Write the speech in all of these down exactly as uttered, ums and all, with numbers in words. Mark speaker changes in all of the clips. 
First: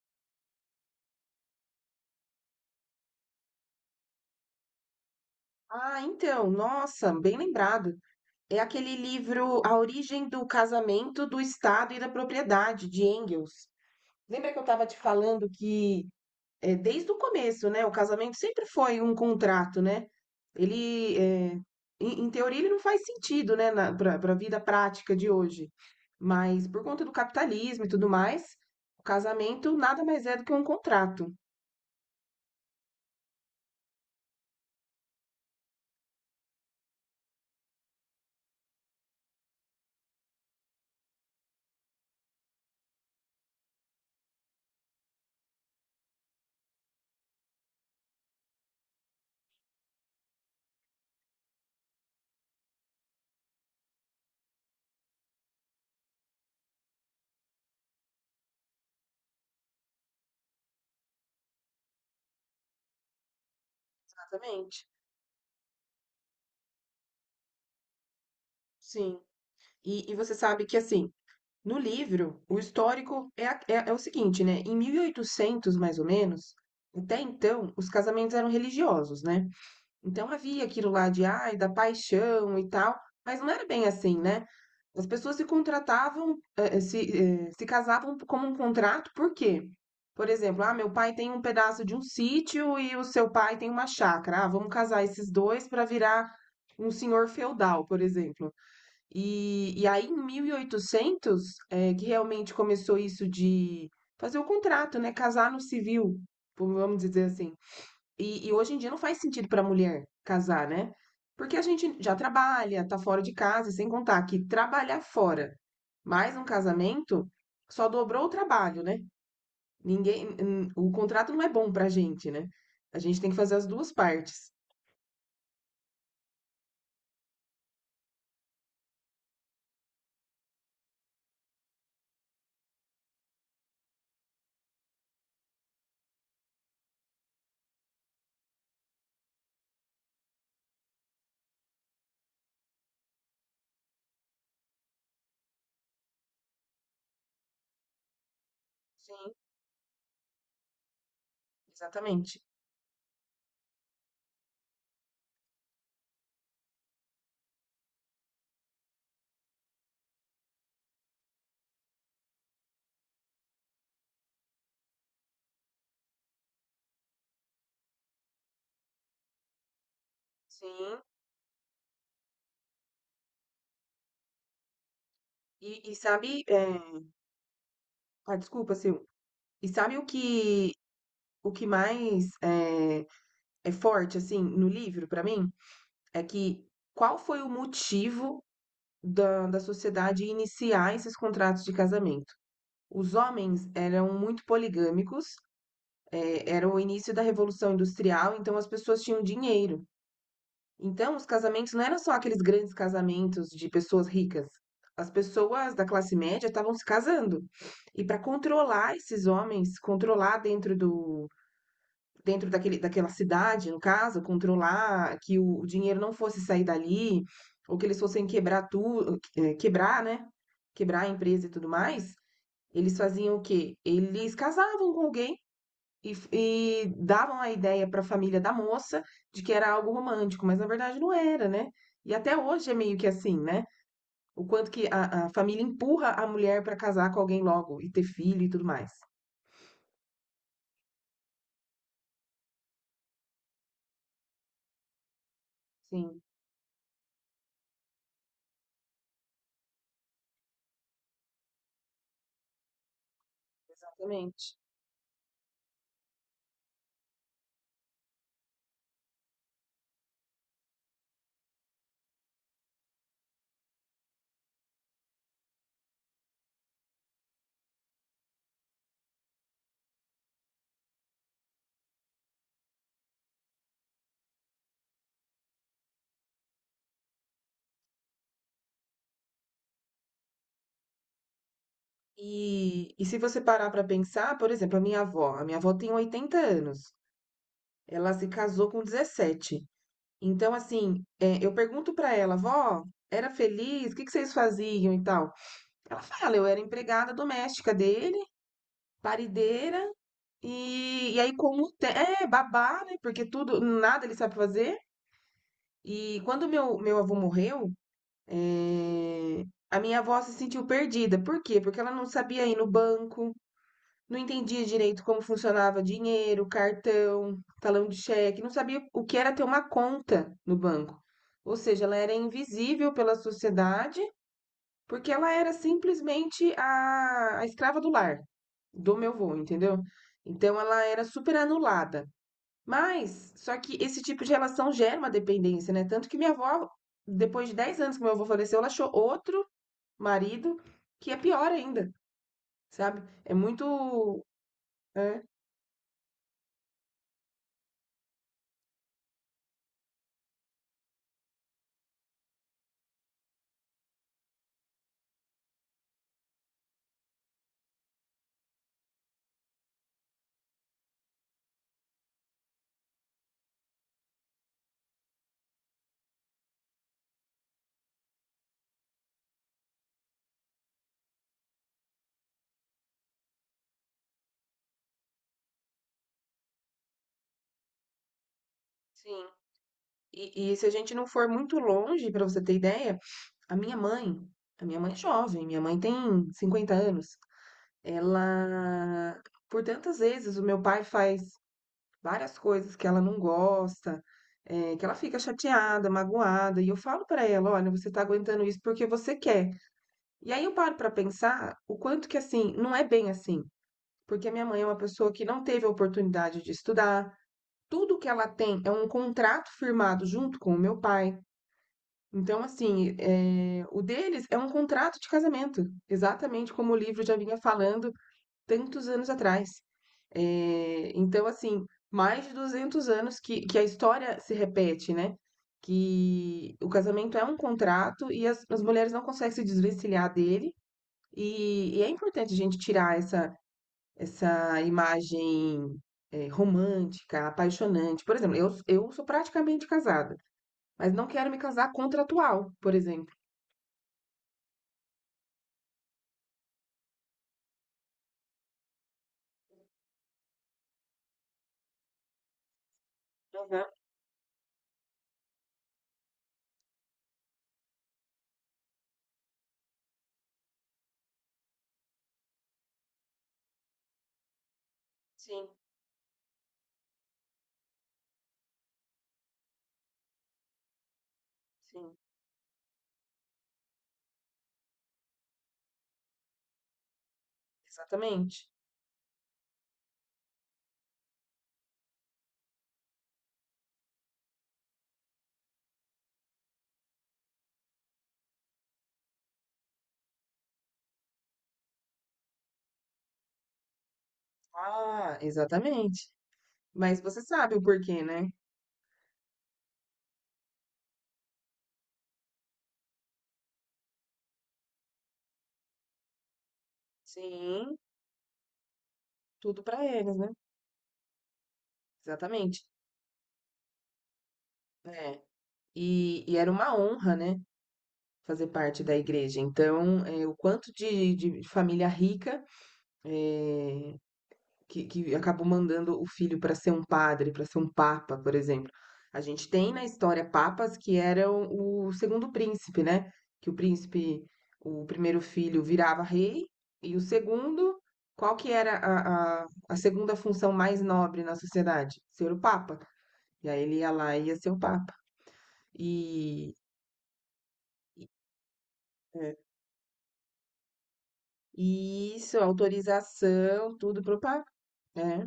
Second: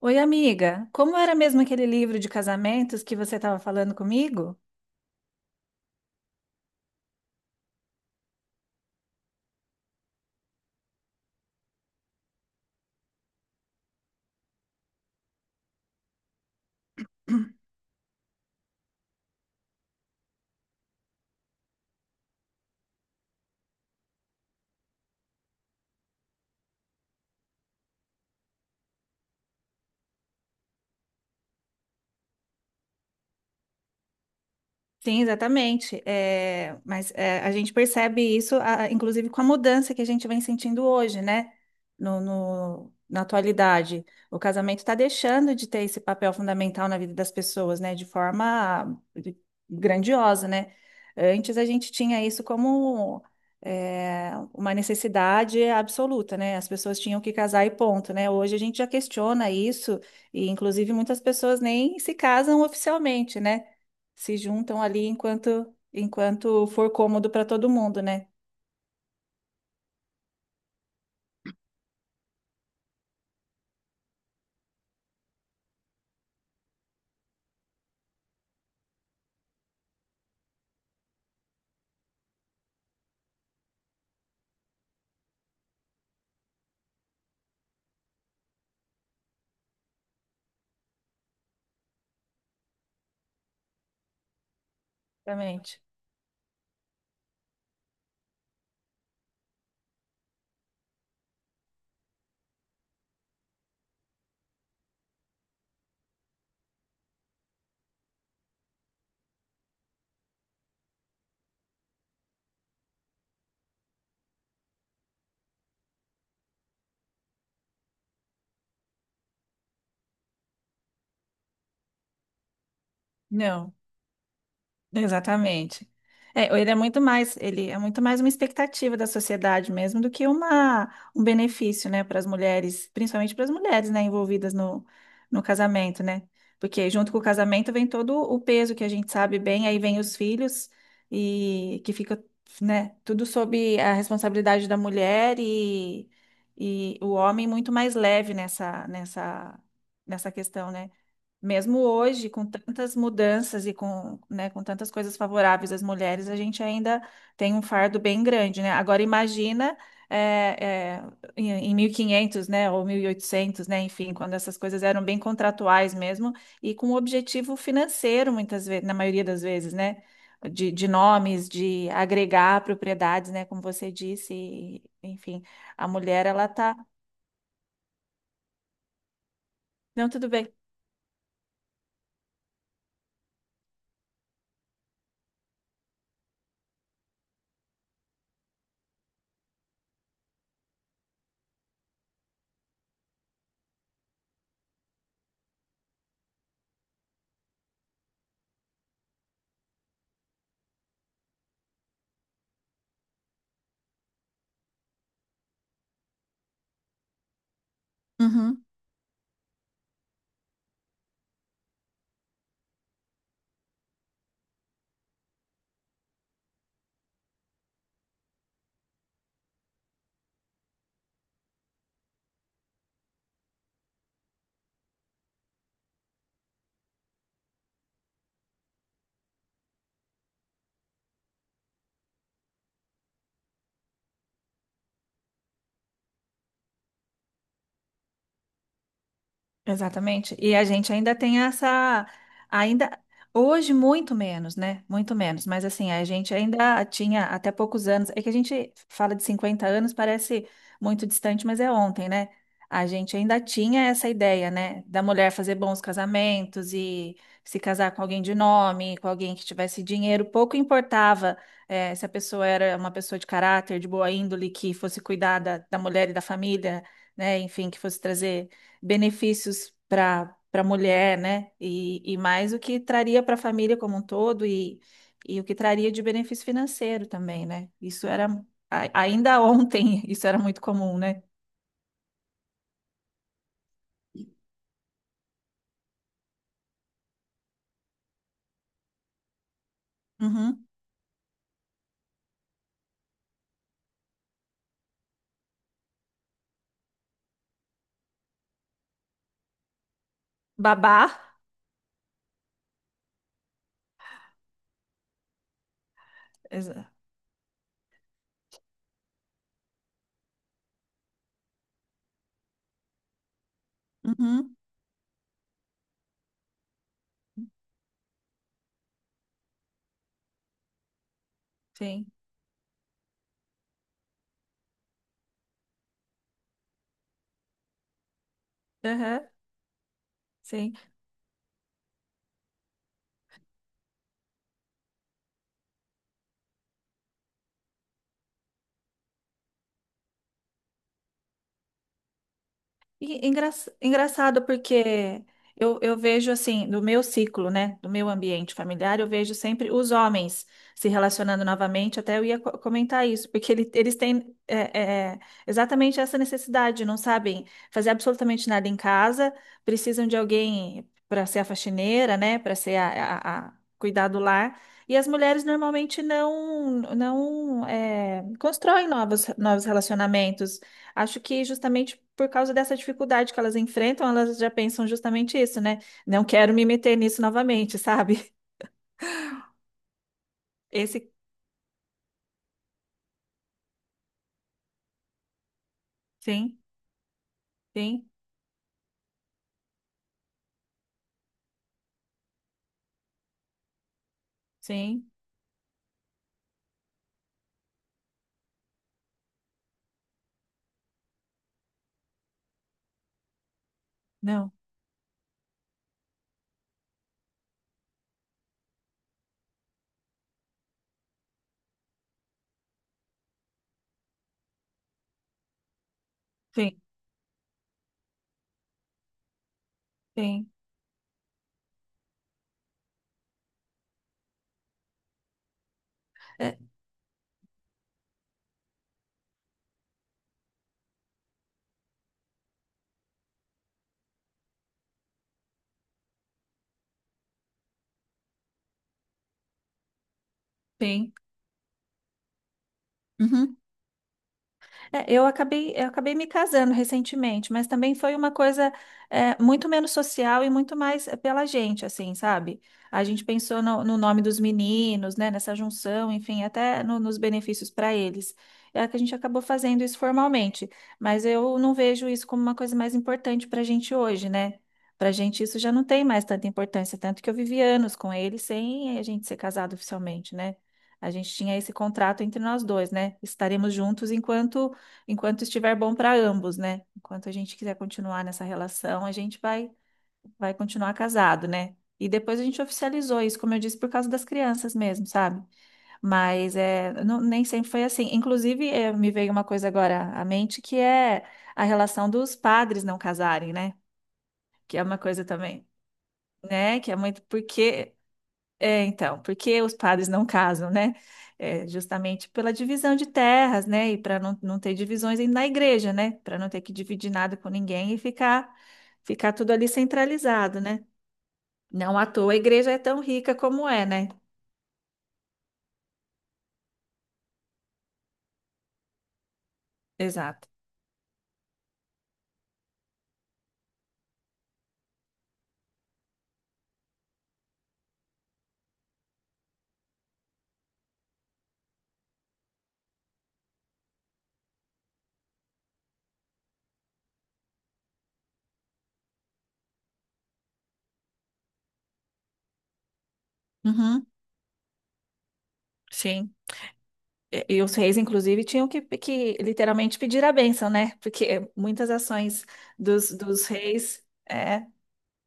Speaker 1: Oi, amiga. Como era mesmo aquele livro de casamentos que você estava falando comigo?
Speaker 2: Ah, então, nossa, bem lembrado. É aquele livro A Origem do Casamento, do Estado e da Propriedade, de Engels. Lembra que eu estava te falando que, é, desde o começo, né, o casamento sempre foi um contrato, né? Ele, é, em, em teoria, ele não faz sentido, né, para a vida prática de hoje. Mas por conta do capitalismo e tudo mais, o casamento nada mais é do que um contrato.
Speaker 1: Sim, exatamente. É, mas é, a gente percebe isso, a- inclusive com a mudança que a gente vem sentindo hoje, né? No, no- na atualidade. O casamento está deixando de ter esse papel fundamental na vida das pessoas, né? De forma grandiosa, né? Antes a gente tinha isso como é, uma necessidade absoluta, né? As pessoas tinham que casar e ponto, né? Hoje a gente já questiona isso, e inclusive muitas pessoas nem se casam oficialmente, né? Se juntam
Speaker 2: Exatamente.
Speaker 1: ali enquanto enquanto for cômodo para todo mundo, né?
Speaker 2: Sim. E, e você sabe que assim, no livro, o histórico é, a- é, é o seguinte, né? Em mil e oitocentos, mais ou menos, até então, os casamentos eram religiosos, né? Então havia aquilo lá de, ai, da paixão e tal, mas não era bem assim, né? As pessoas se contratavam, eh, eh, se, eh, se casavam como um contrato, por quê? Por exemplo, ah, meu pai tem um pedaço de um sítio e o seu pai tem uma chácara. Ah, vamos casar esses dois
Speaker 1: Exatamente.
Speaker 2: para virar um senhor feudal, por exemplo. E, e aí, em mil e oitocentos, é, que realmente começou isso de fazer o contrato, né? Casar no civil, vamos dizer assim. E, e hoje em dia não faz sentido para a mulher casar, né? Porque a gente já trabalha, tá fora de casa, e sem contar que trabalhar fora mais um casamento só dobrou o trabalho, né? Ninguém, n- o contrato não é bom pra gente, né? A gente tem que fazer as
Speaker 1: Não.
Speaker 2: duas partes.
Speaker 1: Exatamente. É, ele é muito mais, ele é muito mais uma expectativa da sociedade mesmo do que uma, um benefício, né, para as mulheres, principalmente para as mulheres, né, envolvidas no, no casamento, né? Porque junto com o casamento vem todo o peso que a gente sabe bem, aí vem os filhos e que fica, né, tudo sob a responsabilidade da mulher e, e o homem muito mais leve nessa,
Speaker 2: Sim,
Speaker 1: nessa, nessa questão, né? Mesmo hoje,
Speaker 2: exatamente.
Speaker 1: com tantas mudanças e com, né, com tantas coisas favoráveis às mulheres, a gente ainda tem um fardo bem grande, né? Agora imagina é, é, em em mil e quinhentos, né, ou mil e oitocentos, né, enfim, quando essas coisas eram bem contratuais mesmo e com um objetivo financeiro, muitas vezes, na maioria das vezes, né, de, de
Speaker 2: Sim.
Speaker 1: nomes, de agregar propriedades, né, como você disse, e, enfim, a
Speaker 2: E, e
Speaker 1: mulher
Speaker 2: sabe,
Speaker 1: ela
Speaker 2: é...
Speaker 1: tá,
Speaker 2: ah, desculpa, Sil. E sabe o
Speaker 1: não, tudo
Speaker 2: que o que mais é, é forte assim no livro pra mim é que qual foi o motivo da, da sociedade iniciar esses contratos de casamento? Os homens eram muito poligâmicos, é, era o início da Revolução Industrial, então as pessoas tinham dinheiro. Então os casamentos não eram só aqueles grandes casamentos de pessoas ricas. As pessoas da classe média estavam se casando. E para
Speaker 1: bem.
Speaker 2: controlar esses homens, controlar dentro do, Dentro daquele daquela cidade, no caso, controlar que o o dinheiro não fosse sair dali, ou que eles fossem quebrar tudo, quebrar, né? Quebrar a empresa e tudo mais, eles faziam o quê? Eles casavam com alguém e, e davam a ideia para a família da moça de que era algo romântico, mas na verdade não era, né? E até hoje é meio que assim, né? O quanto que a, a família empurra a mulher para casar com alguém logo e ter filho e tudo mais.
Speaker 1: Exatamente. E a gente ainda tem essa, ainda hoje muito menos, né? Muito menos, mas assim, a
Speaker 2: Sim,
Speaker 1: gente ainda tinha até poucos anos. É que a gente fala de cinquenta anos, parece muito distante, mas é ontem, né? A gente ainda tinha essa ideia,
Speaker 2: exatamente.
Speaker 1: né, da mulher fazer bons casamentos e se casar com alguém de nome, com alguém que tivesse dinheiro, pouco importava, eh, se a pessoa era uma pessoa de caráter, de boa índole, que fosse cuidar da, da mulher e da família, né, enfim, que fosse trazer benefícios para para a mulher, né? E, e mais o que traria para a família como um todo e, e o que traria de benefício financeiro também, né? Isso era, a- ainda ontem, isso era muito comum, né?
Speaker 2: E, e se você parar para pensar, por exemplo, a minha avó, a minha avó tem oitenta anos, ela se casou com dezessete. Então,
Speaker 1: Uhum.
Speaker 2: assim, é, eu pergunto para ela, vó, era feliz? O que que vocês faziam e tal? Ela fala, eu era empregada doméstica dele, parideira, e,
Speaker 1: Babar.
Speaker 2: e aí com o te- é babá, né? Porque tudo, nada ele sabe fazer. E quando meu,
Speaker 1: Exa-
Speaker 2: meu avô morreu, é, a minha avó se sentiu perdida. Por quê? Porque ela não sabia ir no banco. Não
Speaker 1: Uhum.
Speaker 2: entendia direito como funcionava dinheiro, cartão, talão de cheque, não sabia o que era ter uma conta no banco. Ou seja, ela
Speaker 1: Sim.
Speaker 2: era invisível pela sociedade, porque ela era simplesmente a, a escrava do lar, do meu
Speaker 1: Aham.
Speaker 2: avô, entendeu? Então
Speaker 1: Sim.
Speaker 2: ela era super anulada. Mas, só que esse tipo de relação gera uma dependência, né? Tanto que minha avó, depois de dez anos que meu avô faleceu, ela achou outro marido que é pior ainda, sabe?
Speaker 1: E é
Speaker 2: É
Speaker 1: engra-
Speaker 2: muito.
Speaker 1: engraçado
Speaker 2: É,
Speaker 1: porque eu, eu vejo assim, do meu ciclo, né, do meu ambiente familiar, eu vejo sempre os homens se relacionando novamente, até eu ia co- comentar isso, porque ele- eles têm é, é, é, exatamente essa necessidade, não sabem fazer absolutamente nada em casa, precisam de alguém para ser a faxineira, né, para ser a, a- a- cuidar do lar, e as mulheres normalmente não, não é, constroem novos, novos relacionamentos. Acho que justamente por causa dessa dificuldade que elas enfrentam, elas já pensam justamente isso, né? Não quero me meter nisso novamente, sabe?
Speaker 2: sim. E, e se a gente não
Speaker 1: Esse
Speaker 2: for muito longe, pra você ter ideia, a minha mãe, a minha mãe é jovem, minha mãe tem
Speaker 1: sim,
Speaker 2: cinquenta anos.
Speaker 1: sim,
Speaker 2: Ela, por tantas vezes, o meu pai faz várias coisas que ela não gosta, é, que ela
Speaker 1: sim,
Speaker 2: fica chateada, magoada, e eu falo pra ela, olha, você tá aguentando isso porque você quer. E aí eu paro pra pensar o quanto que assim, não é bem assim, porque a minha
Speaker 1: não,
Speaker 2: mãe é uma pessoa que não teve a oportunidade de estudar. Tudo que ela tem é um contrato firmado junto com o meu pai. Então, assim, eh, o deles é um contrato de casamento, exatamente como o
Speaker 1: sim,
Speaker 2: livro já vinha falando tantos anos atrás.
Speaker 1: sim,
Speaker 2: Eh, então, assim, mais de duzentos anos que, que a história se repete, né? Que
Speaker 1: é,
Speaker 2: o casamento é um contrato e as, as mulheres não conseguem se desvencilhar dele. E, e é importante a gente tirar essa, essa imagem, eh, romântica, apaixonante. Por exemplo, eu, eu sou praticamente casada, mas não
Speaker 1: sim.
Speaker 2: quero me casar contratual, por exemplo.
Speaker 1: Uhum. É, eu acabei, eu acabei me casando recentemente, mas também foi uma coisa é, muito menos social e muito mais é, pela gente, assim, sabe? A gente pensou
Speaker 2: Uhum.
Speaker 1: no, no nome dos meninos, né? Nessa junção, enfim, até no- nos benefícios para eles. É que a gente acabou fazendo isso formalmente, mas eu não vejo isso como uma coisa mais importante para a gente hoje, né? Para a gente
Speaker 2: Sim,
Speaker 1: isso já não tem mais tanta importância, tanto que eu vivi anos com ele sem a gente ser casado oficialmente, né? A gente tinha esse
Speaker 2: sim,
Speaker 1: contrato entre nós dois, né? Estaremos juntos enquanto enquanto estiver bom para ambos, né? Enquanto a gente quiser continuar nessa
Speaker 2: exatamente.
Speaker 1: relação, a gente vai vai continuar casado, né? E depois a gente oficializou isso, como eu disse, por causa das crianças mesmo, sabe? Mas é, não- nem sempre foi assim. Inclusive, eh, me veio uma coisa agora à mente, que é a relação dos padres não casarem, né? Que é uma
Speaker 2: Ah,
Speaker 1: coisa também,
Speaker 2: exatamente.
Speaker 1: né? Que é
Speaker 2: Mas você
Speaker 1: muito
Speaker 2: sabe o
Speaker 1: porque
Speaker 2: porquê, né?
Speaker 1: é, então, porque os padres não casam, né? É, justamente pela divisão de terras, né? E para não, não ter divisões aí na igreja, né? Para não ter que dividir nada com
Speaker 2: Sim,
Speaker 1: ninguém e ficar, ficar tudo
Speaker 2: tudo
Speaker 1: ali
Speaker 2: pra eles, né?
Speaker 1: centralizado, né? Não à toa a
Speaker 2: Exatamente.
Speaker 1: igreja é tão rica como é, né?
Speaker 2: É. E, e era uma honra, né? Fazer parte da igreja. Então, é, o
Speaker 1: Exato.
Speaker 2: quanto de, de família rica, é, que, que acabou mandando o filho para ser um padre, para ser um papa, por exemplo. A gente tem na história papas que eram o segundo príncipe, né? Que o príncipe, o primeiro filho virava rei e o segundo, qual que era a, a, a segunda função mais nobre na sociedade? Ser o papa. E aí ele ia
Speaker 1: Uhum,
Speaker 2: lá e ia ser o papa.
Speaker 1: sim.
Speaker 2: E,
Speaker 1: E, e os reis, inclusive, tinham que, que
Speaker 2: É.
Speaker 1: literalmente pedir a bênção, né? Porque muitas
Speaker 2: E isso,
Speaker 1: ações dos, dos
Speaker 2: autorização, tudo
Speaker 1: reis.
Speaker 2: pro papa.
Speaker 1: É,
Speaker 2: É,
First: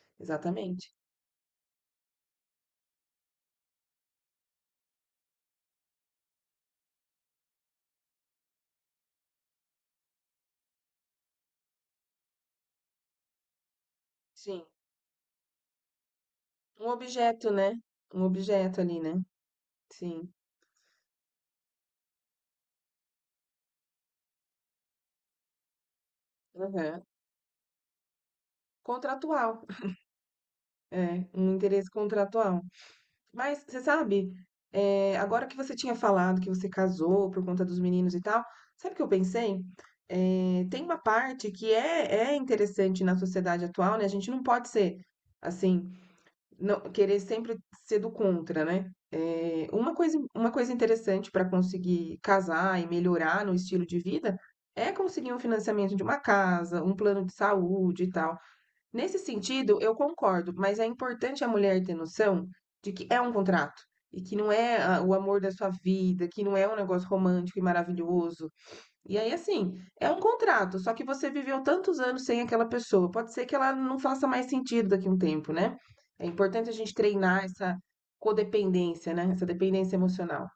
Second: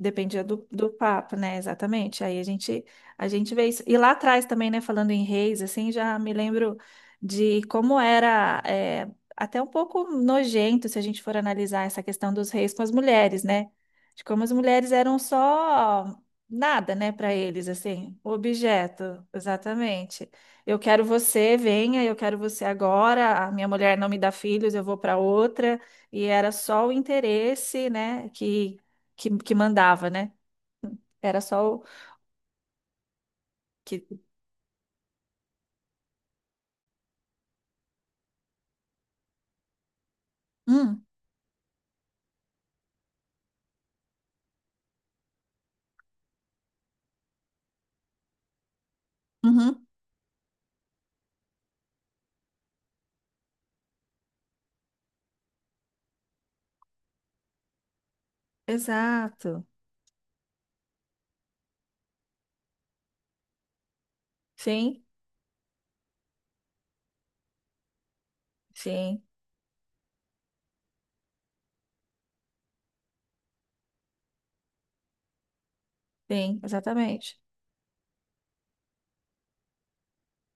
Speaker 1: dependia do, do
Speaker 2: exatamente.
Speaker 1: papo, né? Exatamente. Aí a gente, a gente vê isso. E lá atrás também, né? Falando em reis, assim, já me lembro de como era é, até um pouco nojento se a gente for analisar essa questão dos reis com as mulheres, né? De como as
Speaker 2: Sim.
Speaker 1: mulheres eram só
Speaker 2: Um
Speaker 1: nada, né, para
Speaker 2: objeto,
Speaker 1: eles,
Speaker 2: né?
Speaker 1: assim,
Speaker 2: Um objeto ali, né?
Speaker 1: objeto.
Speaker 2: Sim.
Speaker 1: Exatamente. Eu quero você, venha, eu quero você agora. A minha mulher não me dá filhos, eu vou para outra. E era só o
Speaker 2: Aham.
Speaker 1: interesse, né? Que que,
Speaker 2: Contratual.
Speaker 1: que mandava, né?
Speaker 2: É,
Speaker 1: Era
Speaker 2: um
Speaker 1: só o
Speaker 2: interesse contratual. Mas, você
Speaker 1: que.
Speaker 2: sabe, é, agora que você tinha falado que você casou por conta dos meninos e tal, sabe o que eu pensei? É, tem uma
Speaker 1: Hum,
Speaker 2: parte que é, é interessante na sociedade atual, né? A gente não pode ser, assim, não querer sempre ser do contra, né? É,
Speaker 1: uhum,
Speaker 2: uma coisa, uma coisa interessante para conseguir casar e melhorar no estilo de vida é conseguir um financiamento de uma casa, um plano de saúde e tal. Nesse
Speaker 1: exato.
Speaker 2: sentido, eu concordo, mas é importante a mulher ter noção de que é um contrato e que não é ah,
Speaker 1: Sim,
Speaker 2: o amor da sua vida, que não é um negócio romântico e maravilhoso, e
Speaker 1: sim,
Speaker 2: aí, assim, é um contrato, só que você viveu tantos anos sem aquela pessoa. Pode ser que ela não faça mais sentido daqui a um tempo, né? É
Speaker 1: sim,
Speaker 2: importante a gente
Speaker 1: exatamente.
Speaker 2: treinar essa codependência, né? Essa dependência emocional.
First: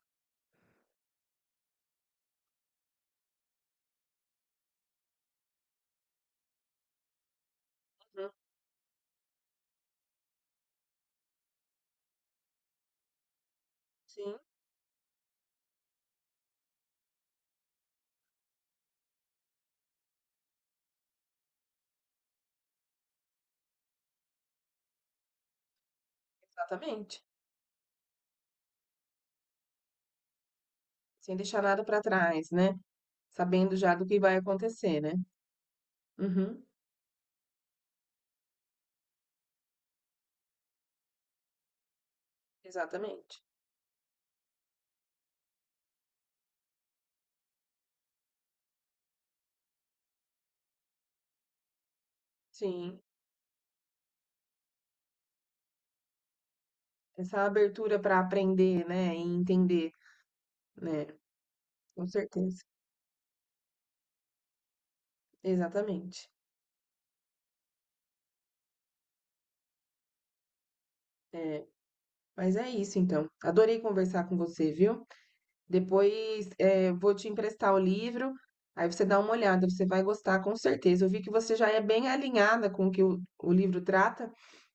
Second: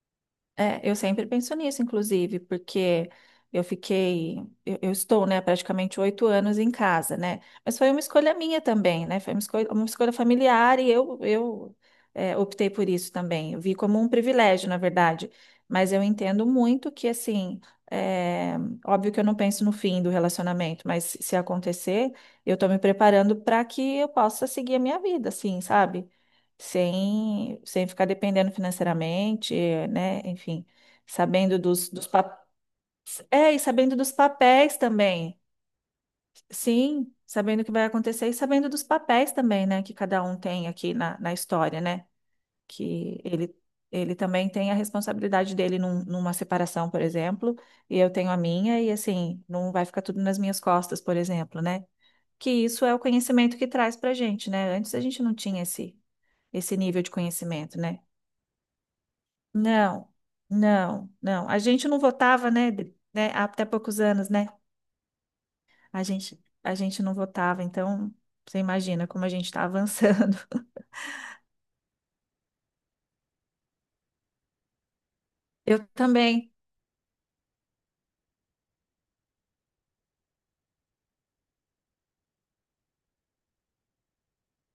Speaker 1: É, eu sempre penso nisso, inclusive, porque eu fiquei, eu, eu estou, né, praticamente oito anos em casa, né? Mas foi uma escolha minha também, né? Foi uma escolha, uma escolha familiar e eu, eu é, optei por isso também. Eu vi como um
Speaker 2: Sim.
Speaker 1: privilégio, na verdade. Mas eu entendo muito que, assim, é, óbvio que eu não penso no fim do relacionamento, mas se acontecer, eu estou me preparando para que eu possa seguir a minha vida, assim, sabe?
Speaker 2: Exatamente.
Speaker 1: sem, sem ficar dependendo financeiramente, né? Enfim,
Speaker 2: Sem
Speaker 1: sabendo
Speaker 2: deixar nada
Speaker 1: dos,
Speaker 2: pra
Speaker 1: dos papéis.
Speaker 2: trás, né?
Speaker 1: É, e
Speaker 2: Sabendo já
Speaker 1: sabendo
Speaker 2: do
Speaker 1: dos
Speaker 2: que vai
Speaker 1: papéis
Speaker 2: acontecer, né?
Speaker 1: também.
Speaker 2: Uhum,
Speaker 1: Sim, sabendo o que vai acontecer e sabendo dos papéis também, né? Que cada um tem aqui na, na história, né? Que
Speaker 2: exatamente.
Speaker 1: ele, ele também tem a responsabilidade dele num- numa separação, por exemplo, e eu tenho a minha, e assim, não vai ficar tudo nas minhas costas, por exemplo, né? Que isso é o
Speaker 2: Sim.
Speaker 1: conhecimento que traz pra gente, né? Antes a gente não tinha esse, esse nível de
Speaker 2: Essa
Speaker 1: conhecimento,
Speaker 2: abertura
Speaker 1: né?
Speaker 2: pra aprender, né? E entender,
Speaker 1: Não,
Speaker 2: né?
Speaker 1: não, não. A gente não
Speaker 2: Com
Speaker 1: votava,
Speaker 2: certeza.
Speaker 1: né? de- né, Há até poucos anos, né? A
Speaker 2: Exatamente.
Speaker 1: gente, a gente não votava, então você imagina como a gente está avançando.
Speaker 2: É, mas é isso, então. Adorei conversar com você, viu?
Speaker 1: Eu
Speaker 2: Depois,
Speaker 1: também.
Speaker 2: eh, vou te emprestar o livro, aí você dá uma olhada, você vai gostar com certeza. Eu vi que você já é bem alinhada com o que o, o livro trata,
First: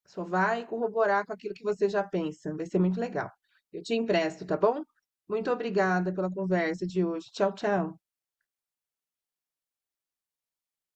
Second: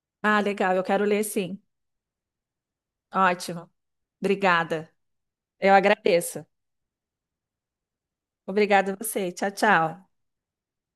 Speaker 2: só
Speaker 1: Ah,
Speaker 2: vai
Speaker 1: legal, eu quero ler
Speaker 2: corroborar com aquilo
Speaker 1: sim.
Speaker 2: que você já pensa. Vai ser muito legal.
Speaker 1: Ótimo.
Speaker 2: Eu te empresto, tá bom?
Speaker 1: Obrigada.
Speaker 2: Muito
Speaker 1: Eu
Speaker 2: obrigada pela
Speaker 1: agradeço.
Speaker 2: conversa de hoje. Tchau, tchau.
Speaker 1: Obrigada a você. Tchau, tchau.